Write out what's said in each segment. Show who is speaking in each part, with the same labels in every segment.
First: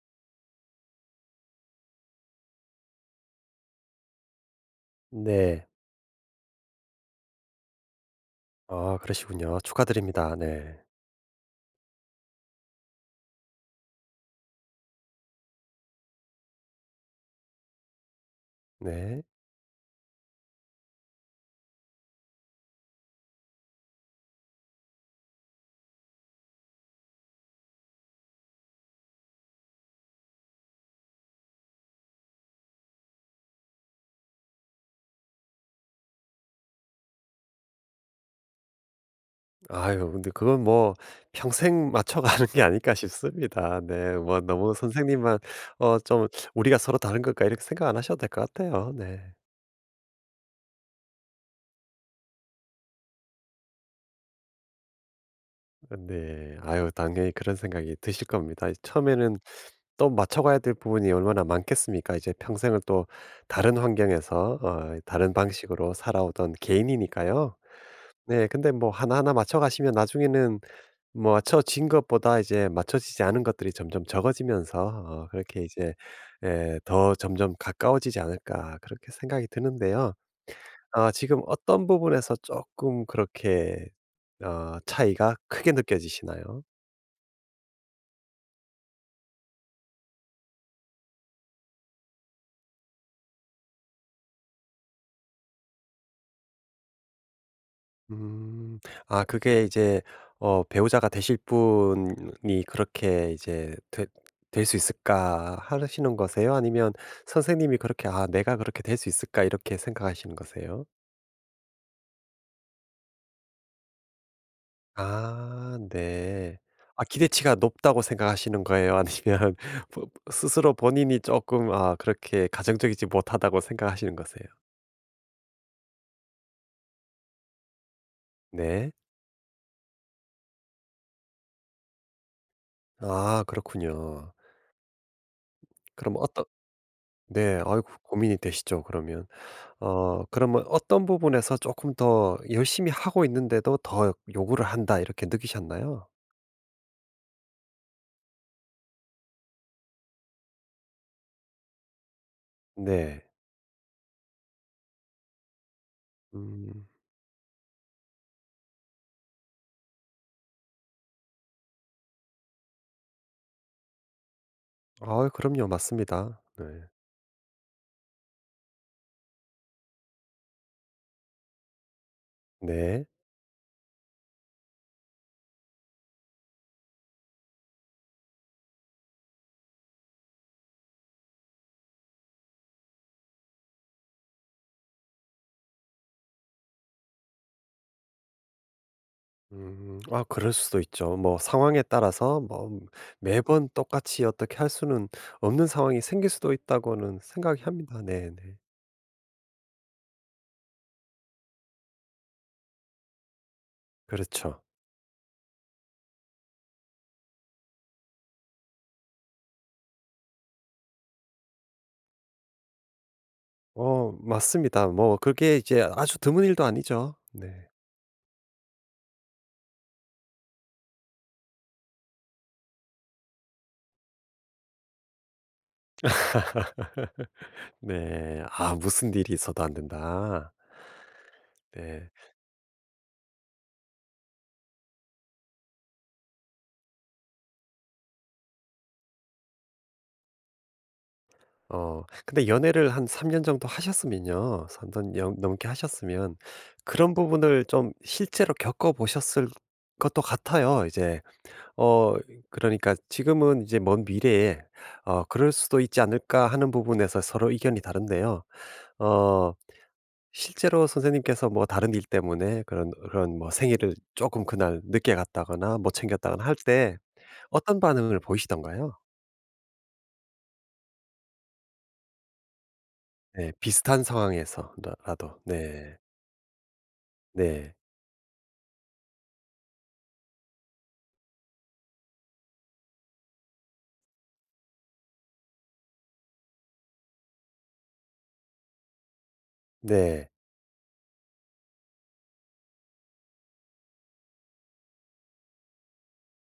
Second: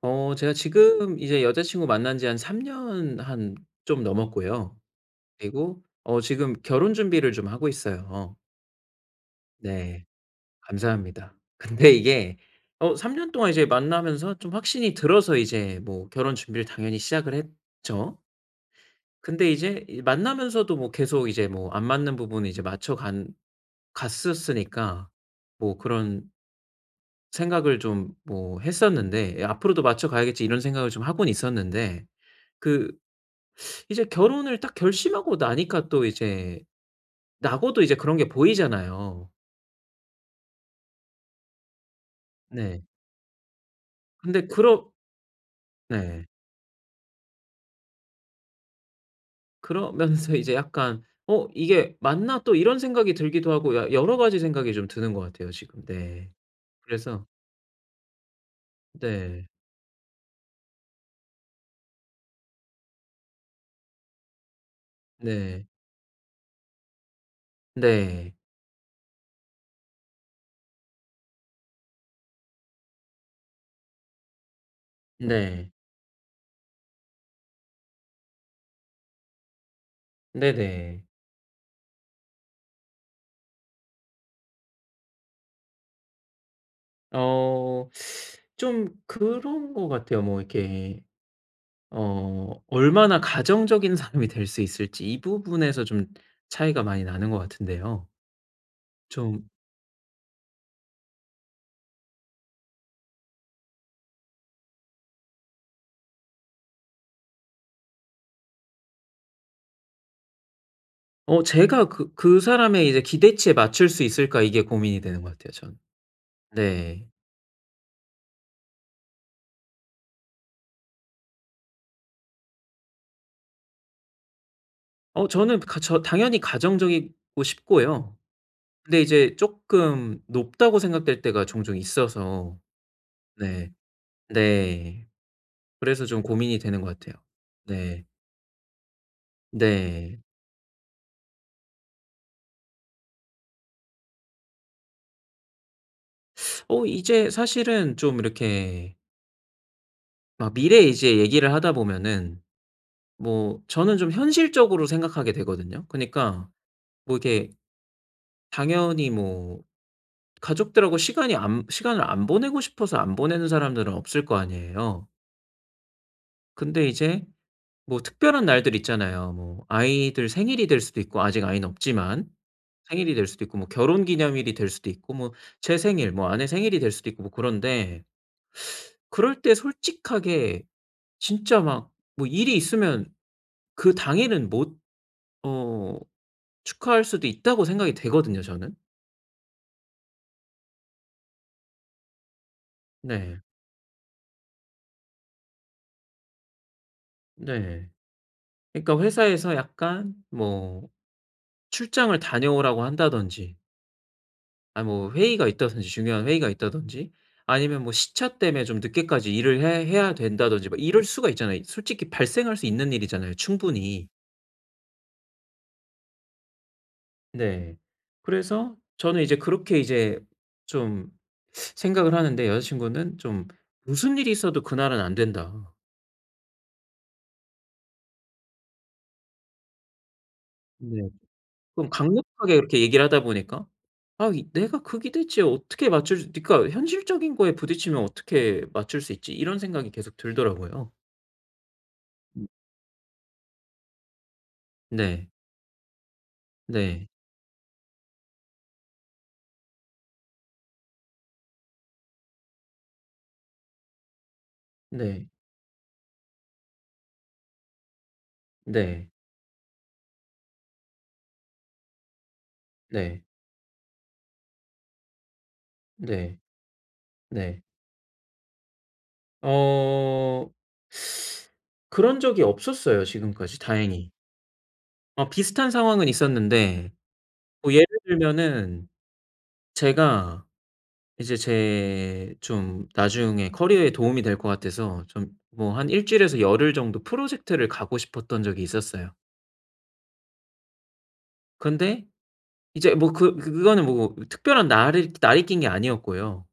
Speaker 1: 어 제가 지금 이제 여자친구 만난 지 한 3 년 한 좀 넘었고요.
Speaker 2: 네.
Speaker 1: 그리고 어 지금 결혼 준비를 좀 하고 있어요.
Speaker 2: 아 그러시군요.
Speaker 1: 네.
Speaker 2: 축하드립니다. 네.
Speaker 1: 감사합니다. 근데 이게 어 3 년 동안 이제 만나면서 좀 확신이 들어서 이제 뭐 결혼 준비를 당연히 시작을 했죠.
Speaker 2: 네.
Speaker 1: 근데 이제 이 만나면서도 뭐 계속 이제 뭐 안 맞는 부분을 이제 맞춰 간 갔었으니까 뭐 그런 생각을 좀 뭐 했었는데 '예 앞으로도 맞춰 가야겠지.' 이런 생각을 좀 하고는 있었는데 그 이제 결혼을 딱 결심하고 나니까 또 이제 나고도 이제 그런 게 보이잖아요.
Speaker 2: 아유 근데 그건 뭐 평생 맞춰가는 게
Speaker 1: 네.
Speaker 2: 아닐까 싶습니다. 네. 뭐
Speaker 1: 근데
Speaker 2: 너무
Speaker 1: 그러
Speaker 2: 선생님만
Speaker 1: 네.
Speaker 2: 좀 '우리가 서로 다른 걸까?' 이렇게 생각 안 하셔도 될 것 같아요. 네.
Speaker 1: 그러면서 이제 약간 '어 이게 맞나?' 또 이런 생각이 들기도 하고 야 여러 가지 생각이 좀 드는 것 같아요 지금. 네.
Speaker 2: 네. 아유
Speaker 1: 그래서
Speaker 2: 당연히 그런 생각이 드실 겁니다. 처음에는
Speaker 1: 네.
Speaker 2: 또 맞춰가야 될 부분이 얼마나 많겠습니까? 이제 평생을 또 다른 환경에서 다른
Speaker 1: 네.
Speaker 2: 방식으로 살아오던 개인이니까요.
Speaker 1: 네.
Speaker 2: 네. 근데 뭐 하나하나 맞춰가시면 나중에는 뭐 맞춰진 것보다 이제 맞춰지지 않은 것들이 점점 적어지면서 그렇게
Speaker 1: 네.
Speaker 2: 이제 예 더 점점 가까워지지 않을까 그렇게 생각이 드는데요.
Speaker 1: 네 네.
Speaker 2: 아 지금 어떤 부분에서 조금 그렇게 차이가 크게 느껴지시나요?
Speaker 1: 어 좀 그런 것 같아요. 뭐 이렇게 어 얼마나 가정적인 사람이 될 수 있을지 이 부분에서 좀 차이가 많이 나는 것 같은데요.
Speaker 2: 음. 아
Speaker 1: 좀
Speaker 2: 그게 이제 '배우자가 되실 분이 그렇게 이제 될 수 있을까?' 하시는 거세요? 아니면 선생님이 그렇게 '아 내가 그렇게 될 수 있을까?' 이렇게 생각하시는 거세요?
Speaker 1: 어 제가 그 사람의 이제 기대치에 맞출 수 있을까 이게 고민이 되는 것 같아요
Speaker 2: 아
Speaker 1: 저는.
Speaker 2: 네. 아
Speaker 1: 네.
Speaker 2: 기대치가 높다고 생각하시는 거예요? 아니면 보 스스로 본인이 조금 아 그렇게 가정적이지 못하다고 생각하시는 거세요?
Speaker 1: 어 저는 가 저 당연히 가정적이고 싶고요.
Speaker 2: 네.
Speaker 1: 근데 이제 쪼끔 높다고 생각될 때가 종종 있어서
Speaker 2: 아
Speaker 1: 네.
Speaker 2: 그렇군요.
Speaker 1: 네. 그래서
Speaker 2: 그럼
Speaker 1: 좀
Speaker 2: 어떤
Speaker 1: 고민이 되는 것 같아요.
Speaker 2: 네. 아이고
Speaker 1: 네.
Speaker 2: 고민이 되시죠 그러면.
Speaker 1: 네.
Speaker 2: 어 그러면 어떤 부분에서 조금 더 열심히 하고 있는데도 더 요구를 한다 이렇게 느끼셨나요?
Speaker 1: 어 이제 사실은 좀 이렇게 막 미래 이제 얘기를 하다 보면은
Speaker 2: 네.
Speaker 1: 뭐 저는 좀 현실적으로 생각하게 되거든요. 그니까
Speaker 2: 음.
Speaker 1: 뭐 이렇게 당연히 뭐 가족들하고 시간이 안 시간을 안 보내고 싶어서 안 보내는 사람들은 없을 거 아니에요.
Speaker 2: 아 그럼요. 맞습니다. 네.
Speaker 1: 근데 이제 뭐 특별한 날들 있잖아요. 뭐 아이들 생일이 될 수도 있고 아직 아이는 없지만
Speaker 2: 네.
Speaker 1: 생일이 될 수도 있고 뭐 결혼기념일이 될 수도 있고 뭐 제 생일 뭐 아내 생일이 될 수도 있고 뭐 그런데 그럴 때 솔직하게 진짜 막 뭐 일이 있으면 그 당일은 못 어 축하할 수도 있다고 생각이 되거든요 저는.
Speaker 2: 음. 아 그럴 수도 있죠. 뭐 상황에 따라서 뭐
Speaker 1: 네.
Speaker 2: 매번 똑같이 어떻게 할 수는 없는 상황이 생길 수도 있다고는 생각이
Speaker 1: 네.
Speaker 2: 합니다. 네네.
Speaker 1: 그러니까 회사에서 약간 뭐 출장을 다녀오라고 한다든지
Speaker 2: 그렇죠.
Speaker 1: 아니 뭐 회의가 있다든지 중요한 회의가 있다든지 아니면 뭐 시차 때문에 좀 늦게까지 일을 해 해야 된다든지 막 이럴 수가 있잖아요. 솔직히 발생할 수 있는 일이잖아요 충분히.
Speaker 2: 어 맞습니다. 뭐 그게 이제 아주 드문 일도 아니죠. 네.
Speaker 1: 네. 그래서 저는 이제 그렇게 이제 좀 생각을 하는데 여자 친구는 좀 "무슨 일이 있어도 그날은 안 된다."
Speaker 2: 네. 아 "무슨 일이 있어도 안 된다."
Speaker 1: 네. 좀
Speaker 2: 네.
Speaker 1: 강력하게 그렇게 얘기를 하다 보니까 아 이 내가 그게 대체 어떻게 맞출 수 그러니까 현실적인 거에 부딪히면 어떻게 맞출 수 있지 이런 생각이 계속 들더라고요.
Speaker 2: 어
Speaker 1: 음
Speaker 2: 근데 연애를 한 3년 정도 하셨으면요. 3년
Speaker 1: 네.
Speaker 2: 넘게 하셨으면
Speaker 1: 네.
Speaker 2: 그런 부분을 좀 실제로 겪어 보셨을 것도 같아요. 이제 어 그러니까 지금은 이제 먼 미래에
Speaker 1: 네.
Speaker 2: '그럴 수도 있지 않을까.' 하는 부분에서 서로 의견이 다른데요.
Speaker 1: 네.
Speaker 2: 어 실제로 선생님께서 뭐 다른 일 때문에 그런
Speaker 1: 네.
Speaker 2: 그런 뭐 생일을 조금 그날 늦게 갔다거나 못
Speaker 1: 네.
Speaker 2: 챙겼다거나 할 때
Speaker 1: 네.
Speaker 2: 어떤 반응을 보이시던가요?
Speaker 1: 어 그런 적이 없었어요
Speaker 2: 네.
Speaker 1: 지금까지
Speaker 2: 비슷한
Speaker 1: 다행히.
Speaker 2: 상황에서 라
Speaker 1: 어
Speaker 2: 라도.
Speaker 1: 비슷한
Speaker 2: 네.
Speaker 1: 상황은 있었는데 뭐
Speaker 2: 네.
Speaker 1: 예를 들면은 제가 이제 제 좀 나중에 커리어에 도움이 될 것 같아서 좀 뭐 한 일 주일에서 열흘 정도 프로젝트를 가고 싶었던 적이 있었어요.
Speaker 2: 네.
Speaker 1: 근데 이제 뭐 그 그거는 뭐 특별한 날이 낀 게 아니었고요.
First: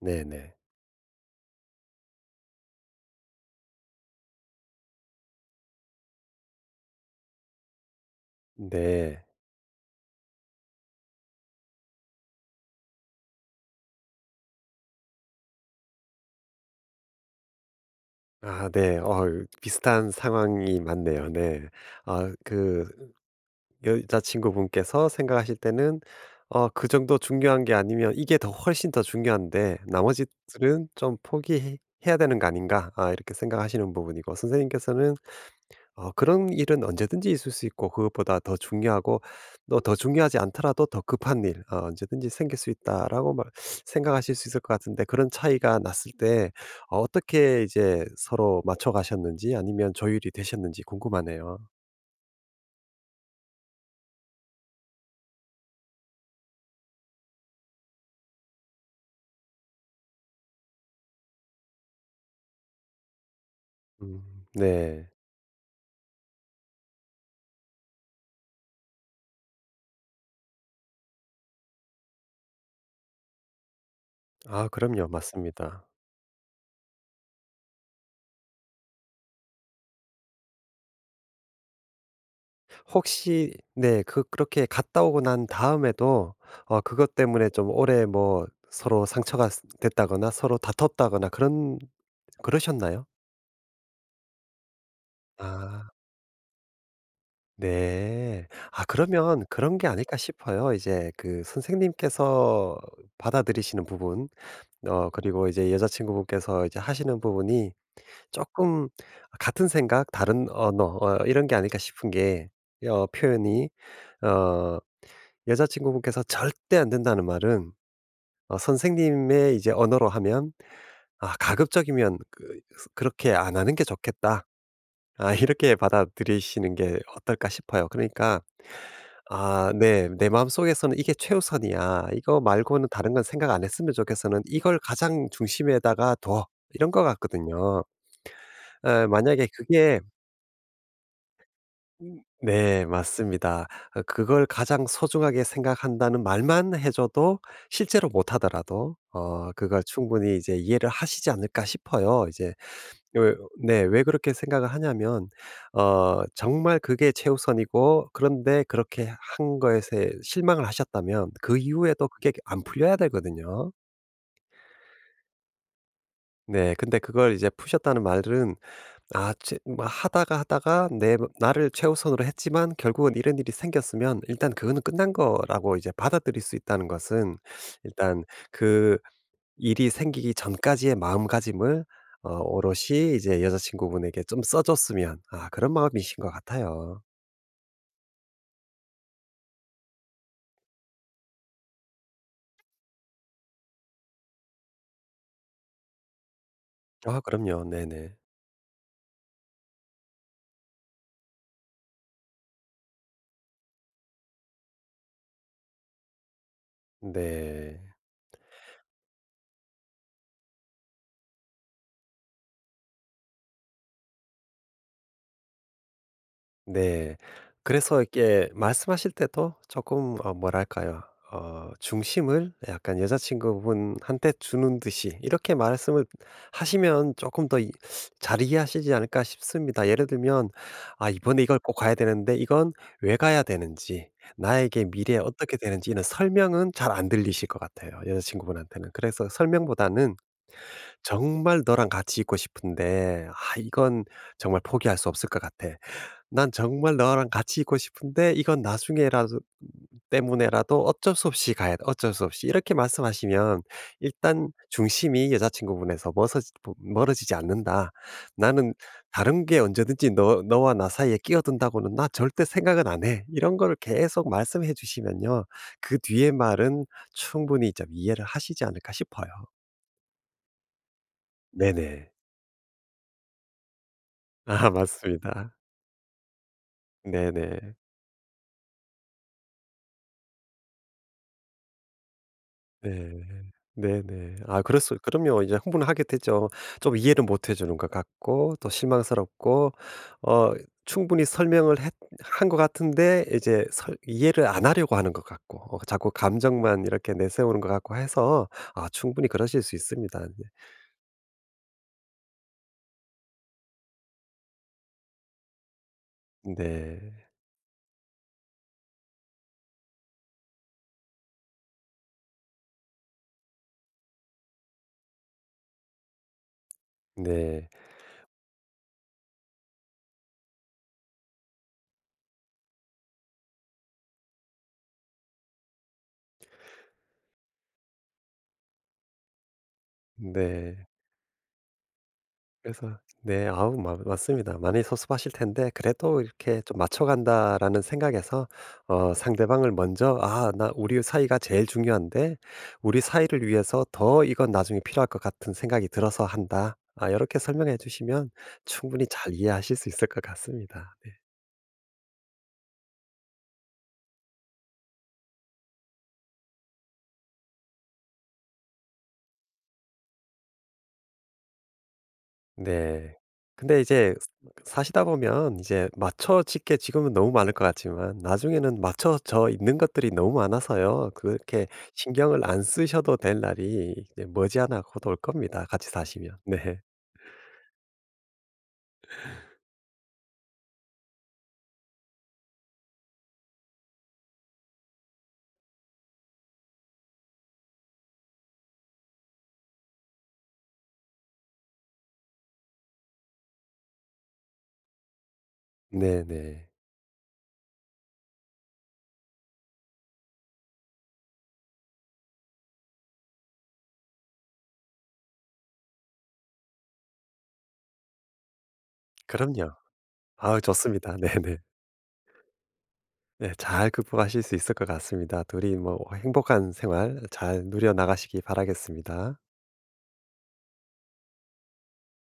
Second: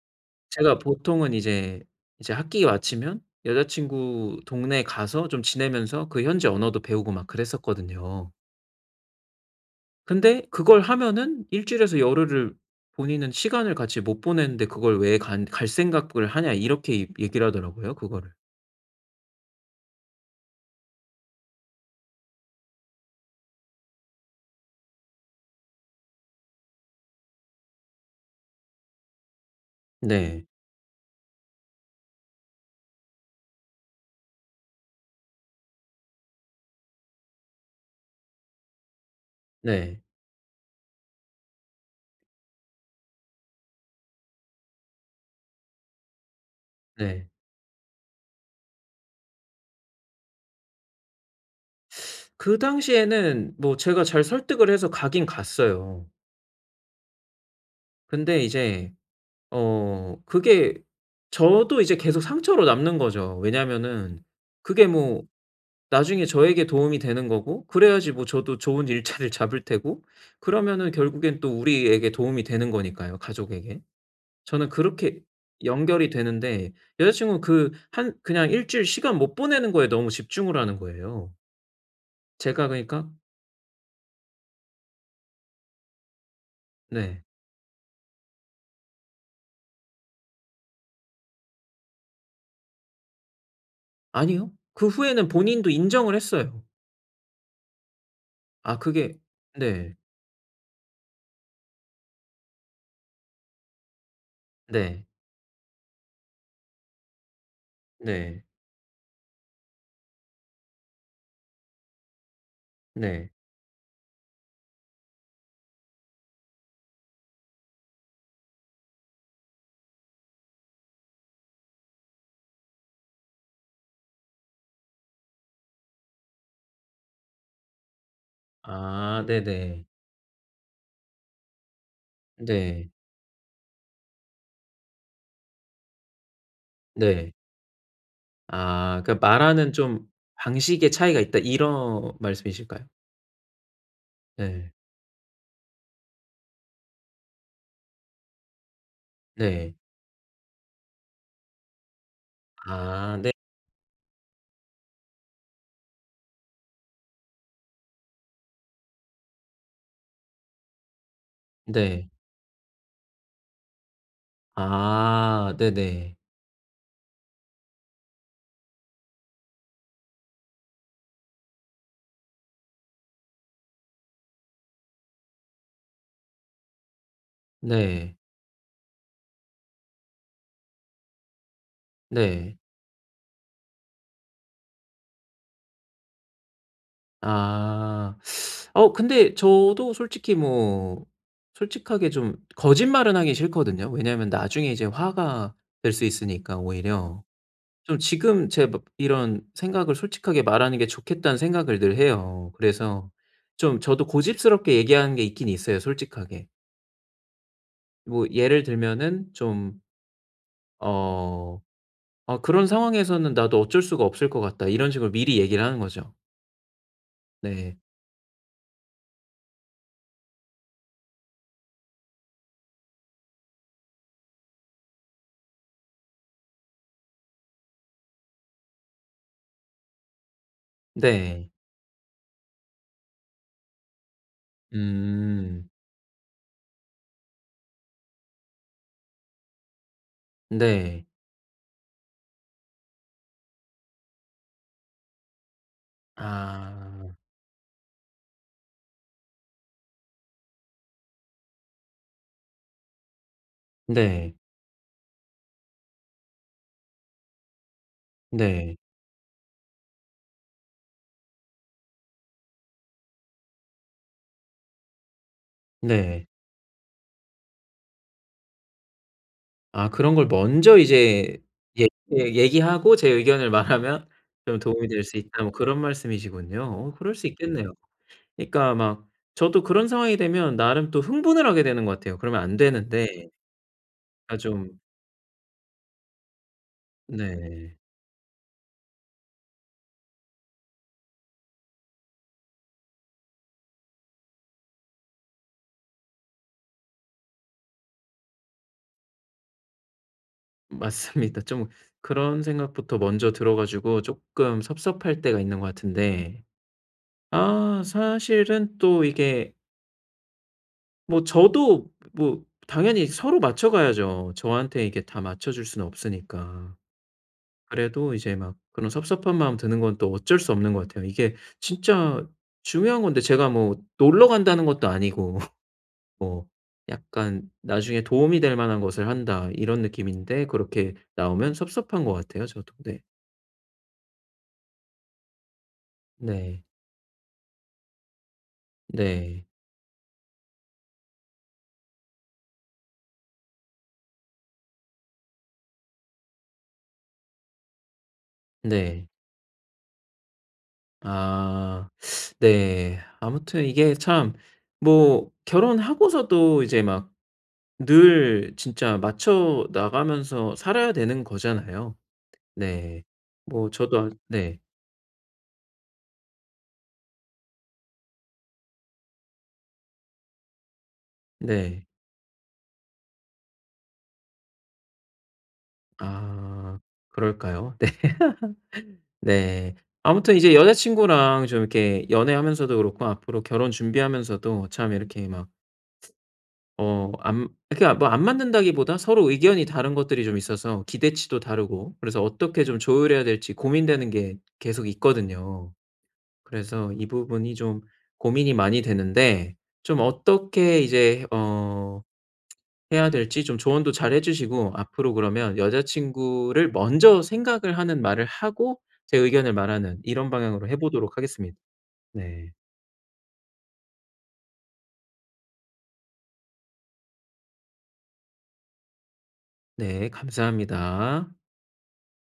Speaker 2: 네 네.
Speaker 1: 제가 보통은 이제 학기 마치면 여자 친구 동네에 가서 좀 지내면서 그 현지 언어도 배우고 막 그랬었거든요.
Speaker 2: 네.
Speaker 1: 근데 그걸 하면은 일 주일에서 열흘을 본인은 시간을 같이 못 보내는데 "그걸 왜 간 갈 생각을 하냐." 이렇게 이 얘기를 하더라고요 그거를.
Speaker 2: 아 네. 어 비슷한 상황이 맞네요. 네. 아그 여자친구분께서 생각하실 때는 그 정도 중요한 게 아니면 이게 더 훨씬 더 중요한데
Speaker 1: 네.
Speaker 2: 나머지들은 좀 포기해 야 되는 거 아닌가 아 이렇게 생각하시는 부분이고 선생님께서는 그런 일은 언제든지 있을 수 있고 그것보다 더 중요하고 또 더
Speaker 1: 네.
Speaker 2: 중요하지 않더라도 더 급한 일 언제든지 생길 수 있다라고 말 생각하실 수 있을 것 같은데 그런 차이가 났을 때
Speaker 1: 네.
Speaker 2: 어떻게 이제 서로 맞춰 가셨는지 아니면 조율이 되셨는지 궁금하네요.
Speaker 1: 그 당시에는 뭐 제가 잘 설득을 해서 가긴 갔어요. 근데 이제 어 그게 저도 이제 계속 상처로 남는 거죠. 왜냐면은 그게
Speaker 2: 네.
Speaker 1: 뭐 나중에 저에게 도움이 되는 거고 그래야지 뭐 저도 좋은 일자리를 잡을 테고 그러면은 결국엔 또 우리에게 도움이 되는 거니까요, 가족에게.
Speaker 2: 아
Speaker 1: 저는
Speaker 2: 그럼요.
Speaker 1: 그렇게
Speaker 2: 맞습니다.
Speaker 1: 연결이 되는데 여자 친구는 그 한 그냥 일 주일 시간 못 보내는 거에 너무 집중을 하는 거예요. 제가 그러니까
Speaker 2: 혹시 네 그 그렇게 갔다 오고 난 다음에도 그것
Speaker 1: 네.
Speaker 2: 때문에 좀 오래 뭐 서로 상처가 스 됐다거나 서로 다퉜다거나 그런 그러셨나요?
Speaker 1: 아니요. 그 후에는 본인도
Speaker 2: 아
Speaker 1: 인정을 했어요.
Speaker 2: 네.
Speaker 1: 아
Speaker 2: 아
Speaker 1: 그게
Speaker 2: 그러면 그런 게
Speaker 1: 네.
Speaker 2: 아닐까 싶어요. 이제 그 선생님께서 받아들이시는 부분
Speaker 1: 네.
Speaker 2: 그리고 이제 여자친구분께서 이제 하시는 부분이
Speaker 1: 네.
Speaker 2: 조금 같은 생각 다른 언어 이런 게 아닐까 싶은 게 어
Speaker 1: 네.
Speaker 2: 표현이 어 여자친구분께서 절대 안 된다는 말은 선생님의 이제 언어로 하면 '아 가급적이면 그렇게 안 하는 게 좋겠다.' 아 이렇게 받아들이시는 게 어떨까 싶어요. 그러니까
Speaker 1: 아
Speaker 2: '아
Speaker 1: 네네.
Speaker 2: 네. 내 마음속에서는 이게 최우선이야. 이거
Speaker 1: 네.
Speaker 2: 말고는
Speaker 1: 네.
Speaker 2: 다른 건 생각 안 했으면 좋겠어.'는 이걸 가장 중심에다가 둬 이런 거
Speaker 1: 네.
Speaker 2: 같거든요.
Speaker 1: 아
Speaker 2: 예
Speaker 1: 그러니까
Speaker 2: 만약에
Speaker 1: 말하는
Speaker 2: 그게
Speaker 1: 좀 방식의 차이가 있다 이런
Speaker 2: 네
Speaker 1: 말씀이실까요?
Speaker 2: 맞습니다. 그걸
Speaker 1: 네.
Speaker 2: 가장 소중하게 생각한다는 말만 해 줘도 실제로 못 하더라도
Speaker 1: 네.
Speaker 2: 그걸 충분히 이제 이해를 하시지 않을까 싶어요. 이제
Speaker 1: 아 네.
Speaker 2: 왜 네 왜 그렇게 생각을 하냐면 정말 그게 최우선이고 그런데 그렇게 한 것에 실망을 하셨다면 그 이후에도
Speaker 1: 네.
Speaker 2: 그게 안 풀려야 되거든요.
Speaker 1: 아 네네.
Speaker 2: 네 근데 그걸 이제 푸셨다는 말은 아 채 뭐 하다가 하다가 내 뭐 나를 최우선으로 했지만 결국은 이런 일이 생겼으면 일단 그거는 끝난 거라고 이제 받아들일 수 있다는 것은
Speaker 1: 네.
Speaker 2: 일단 그 일이 생기기 전까지의 마음가짐을
Speaker 1: 네.
Speaker 2: 오롯이 이제 여자친구분에게 좀 써 줬으면 아 그런 마음이신 것 같아요.
Speaker 1: 아. 어 근데 저도 솔직히 뭐 솔직하게 좀 거짓말은 하기 싫거든요. 왜냐하면 나중에 이제 화가 될 수 있으니까
Speaker 2: 아
Speaker 1: 오히려.
Speaker 2: 그럼요.
Speaker 1: 좀
Speaker 2: 네네.
Speaker 1: 지금 제 막 이런 생각을 솔직하게 말하는 게 좋겠다는 생각을 늘 해요. 그래서 좀 저도 고집스럽게 얘기하는 게 있긴 있어요 솔직하게.
Speaker 2: 네.
Speaker 1: 뭐 예를 들면은 좀 어 "아 그런 상황에서는 나도 어쩔 수가 없을 것 같다." 이런 식으로 미리 얘기를 하는 거죠.
Speaker 2: 네.
Speaker 1: 네.
Speaker 2: 그래서 이렇게 말씀하실 때도 조금 뭐랄까요? 중심을 약간 여자친구분한테 주는 듯이 이렇게 말씀을 하시면 조금 더 잘 이해하시지 않을까 싶습니다. 예를 들면 '아 이번에
Speaker 1: 네.
Speaker 2: 이걸 꼭 가야 되는데 이건 왜 가야 되는지 나에게 미래에 어떻게
Speaker 1: 음.
Speaker 2: 되는지' 이런 설명은 잘 안 들리실 것 같아요 여자친구분한테는. 그래서 설명보다는
Speaker 1: 네.
Speaker 2: "정말 너랑 같이 있고 싶은데 아 이건 정말 포기할 수 없을 것 같아." "난 정말
Speaker 1: 아.
Speaker 2: 너랑 같이 있고 싶은데 이건 나중에라도 때문에라도 어쩔 수 없이 가야 돼. 어쩔 수 없이." 이렇게 말씀하시면
Speaker 1: 네.
Speaker 2: 일단 중심이 멀어지지 않는다. "나는
Speaker 1: 네.
Speaker 2: 다른 게 언제든지 너 너와 나 사이에 끼어든다고는 나 절대 생각은 안 해." 이런 거를 계속 말씀해 주시면요. 그
Speaker 1: 네.
Speaker 2: 뒤에 말은 충분히 좀 이해를 하시지 않을까 싶어요.
Speaker 1: 아 그런 걸 먼저 이제 예
Speaker 2: 네네.
Speaker 1: 예 얘기하고 제 의견을 말하면 좀
Speaker 2: 아
Speaker 1: 도움이 될 수 있다 뭐
Speaker 2: 맞습니다.
Speaker 1: 그런 말씀이시군요. 어 그럴 수
Speaker 2: 네네.
Speaker 1: 있겠네요. 그러니까 막 저도 그런 상황이 되면 나름 또 흥분을 하게 되는 것 같아요. 그러면 안
Speaker 2: 네.
Speaker 1: 되는데
Speaker 2: 네네.
Speaker 1: 그러니까
Speaker 2: 아
Speaker 1: 좀
Speaker 2: 그랬어요. 그럼요. 이제 흥분하게 되죠. 좀 이해를 못 해 주는
Speaker 1: 네.
Speaker 2: 것 같고 또 실망스럽고 어 충분히 설명을 했 한 것 같은데 이제 설 이해를 안 하려고 하는 것 같고 자꾸 감정만 이렇게 내세우는 것 같고 해서 아 충분히 그러실 수 있습니다. 네.
Speaker 1: 맞습니다. 좀 그런 생각부터 먼저 들어 가지고 조금 섭섭할 때가 있는 것 같은데
Speaker 2: 네.
Speaker 1: 아 사실은 또 이게 뭐 저도 뭐 당연히 서로 맞춰 가야죠. 저한테 이게 다 맞춰 줄 수는 없으니까.
Speaker 2: 네.
Speaker 1: 그래도 이제 막 그런 섭섭한 마음 드는 건 또 어쩔 수 없는 것 같아요. 이게 진짜 중요한 건데 제가 뭐 놀러 간다는 것도 아니고 뭐 약간 '나중에 도움이 될 만한 것을 한다.' 이런 느낌인데
Speaker 2: 네.
Speaker 1: 그렇게 나오면 섭섭한 것 같아요 저도.
Speaker 2: 그래서
Speaker 1: 네.
Speaker 2: 네. 아우 마 맞습니다. 많이 섭섭하실 텐데 그래도 이렇게
Speaker 1: 네.
Speaker 2: 좀 '맞춰 간다.'라는 생각에서
Speaker 1: 네.
Speaker 2: 상대방을 먼저 '아 나 우리 사이가 제일 중요한데 우리 사이를 위해서 더 이건 나중에 필요할 것 같은 생각이 들어서 한다.' 아 이렇게 설명해 주시면 충분히
Speaker 1: 네.
Speaker 2: 잘 이해하실 수 있을 것 같습니다. 네.
Speaker 1: 아 네. 아무튼 이게 참 뭐 결혼하고서도 이제 막 늘 진짜 맞춰 나가면서 살아야 되는 거잖아요. 네.
Speaker 2: 네.
Speaker 1: 뭐
Speaker 2: 근데
Speaker 1: 저도 아
Speaker 2: 이제
Speaker 1: 네.
Speaker 2: 사시다 보면 이제 맞춰짓게 지금은 너무 많을 것 같지만 나중에는 맞춰져 있는 것들이 너무 많아서요. 그렇게
Speaker 1: 네.
Speaker 2: 신경을 안 쓰셔도 될 날이 이제 머지않아 곧 올 겁니다. 같이 사시면.
Speaker 1: 아
Speaker 2: 네.
Speaker 1: 그럴까요? 네. 네. 아무튼 이제 여자친구랑 좀 이렇게 연애하면서도 그렇고 앞으로 결혼 준비하면서도 참 이렇게 막 어 안 그러니까 뭐 안 맞는다기보다 서로 의견이 다른 것들이 좀 있어서 기대치도 다르고 그래서 어떻게 좀 조율해야 될지 고민되는 게 계속 있거든요.
Speaker 2: 네네.
Speaker 1: 그래서 이 부분이 좀 고민이 많이 되는데 좀 어떻게 이제 어 해야 될지 좀 조언도 잘 해 주시고 앞으로 그러면 여자친구를 먼저 생각을 하는 말을 하고 제 의견을
Speaker 2: 그럼요.
Speaker 1: 말하는 이런
Speaker 2: 아우
Speaker 1: 방향으로 해
Speaker 2: 좋습니다.
Speaker 1: 보도록 하겠습니다.
Speaker 2: 네네.
Speaker 1: 네.
Speaker 2: 네. 잘 극복하실 수 있을 것 같습니다. 둘이 뭐 행복한 생활 잘 누려 나가시기 바라겠습니다.
Speaker 1: 네 감사합니다.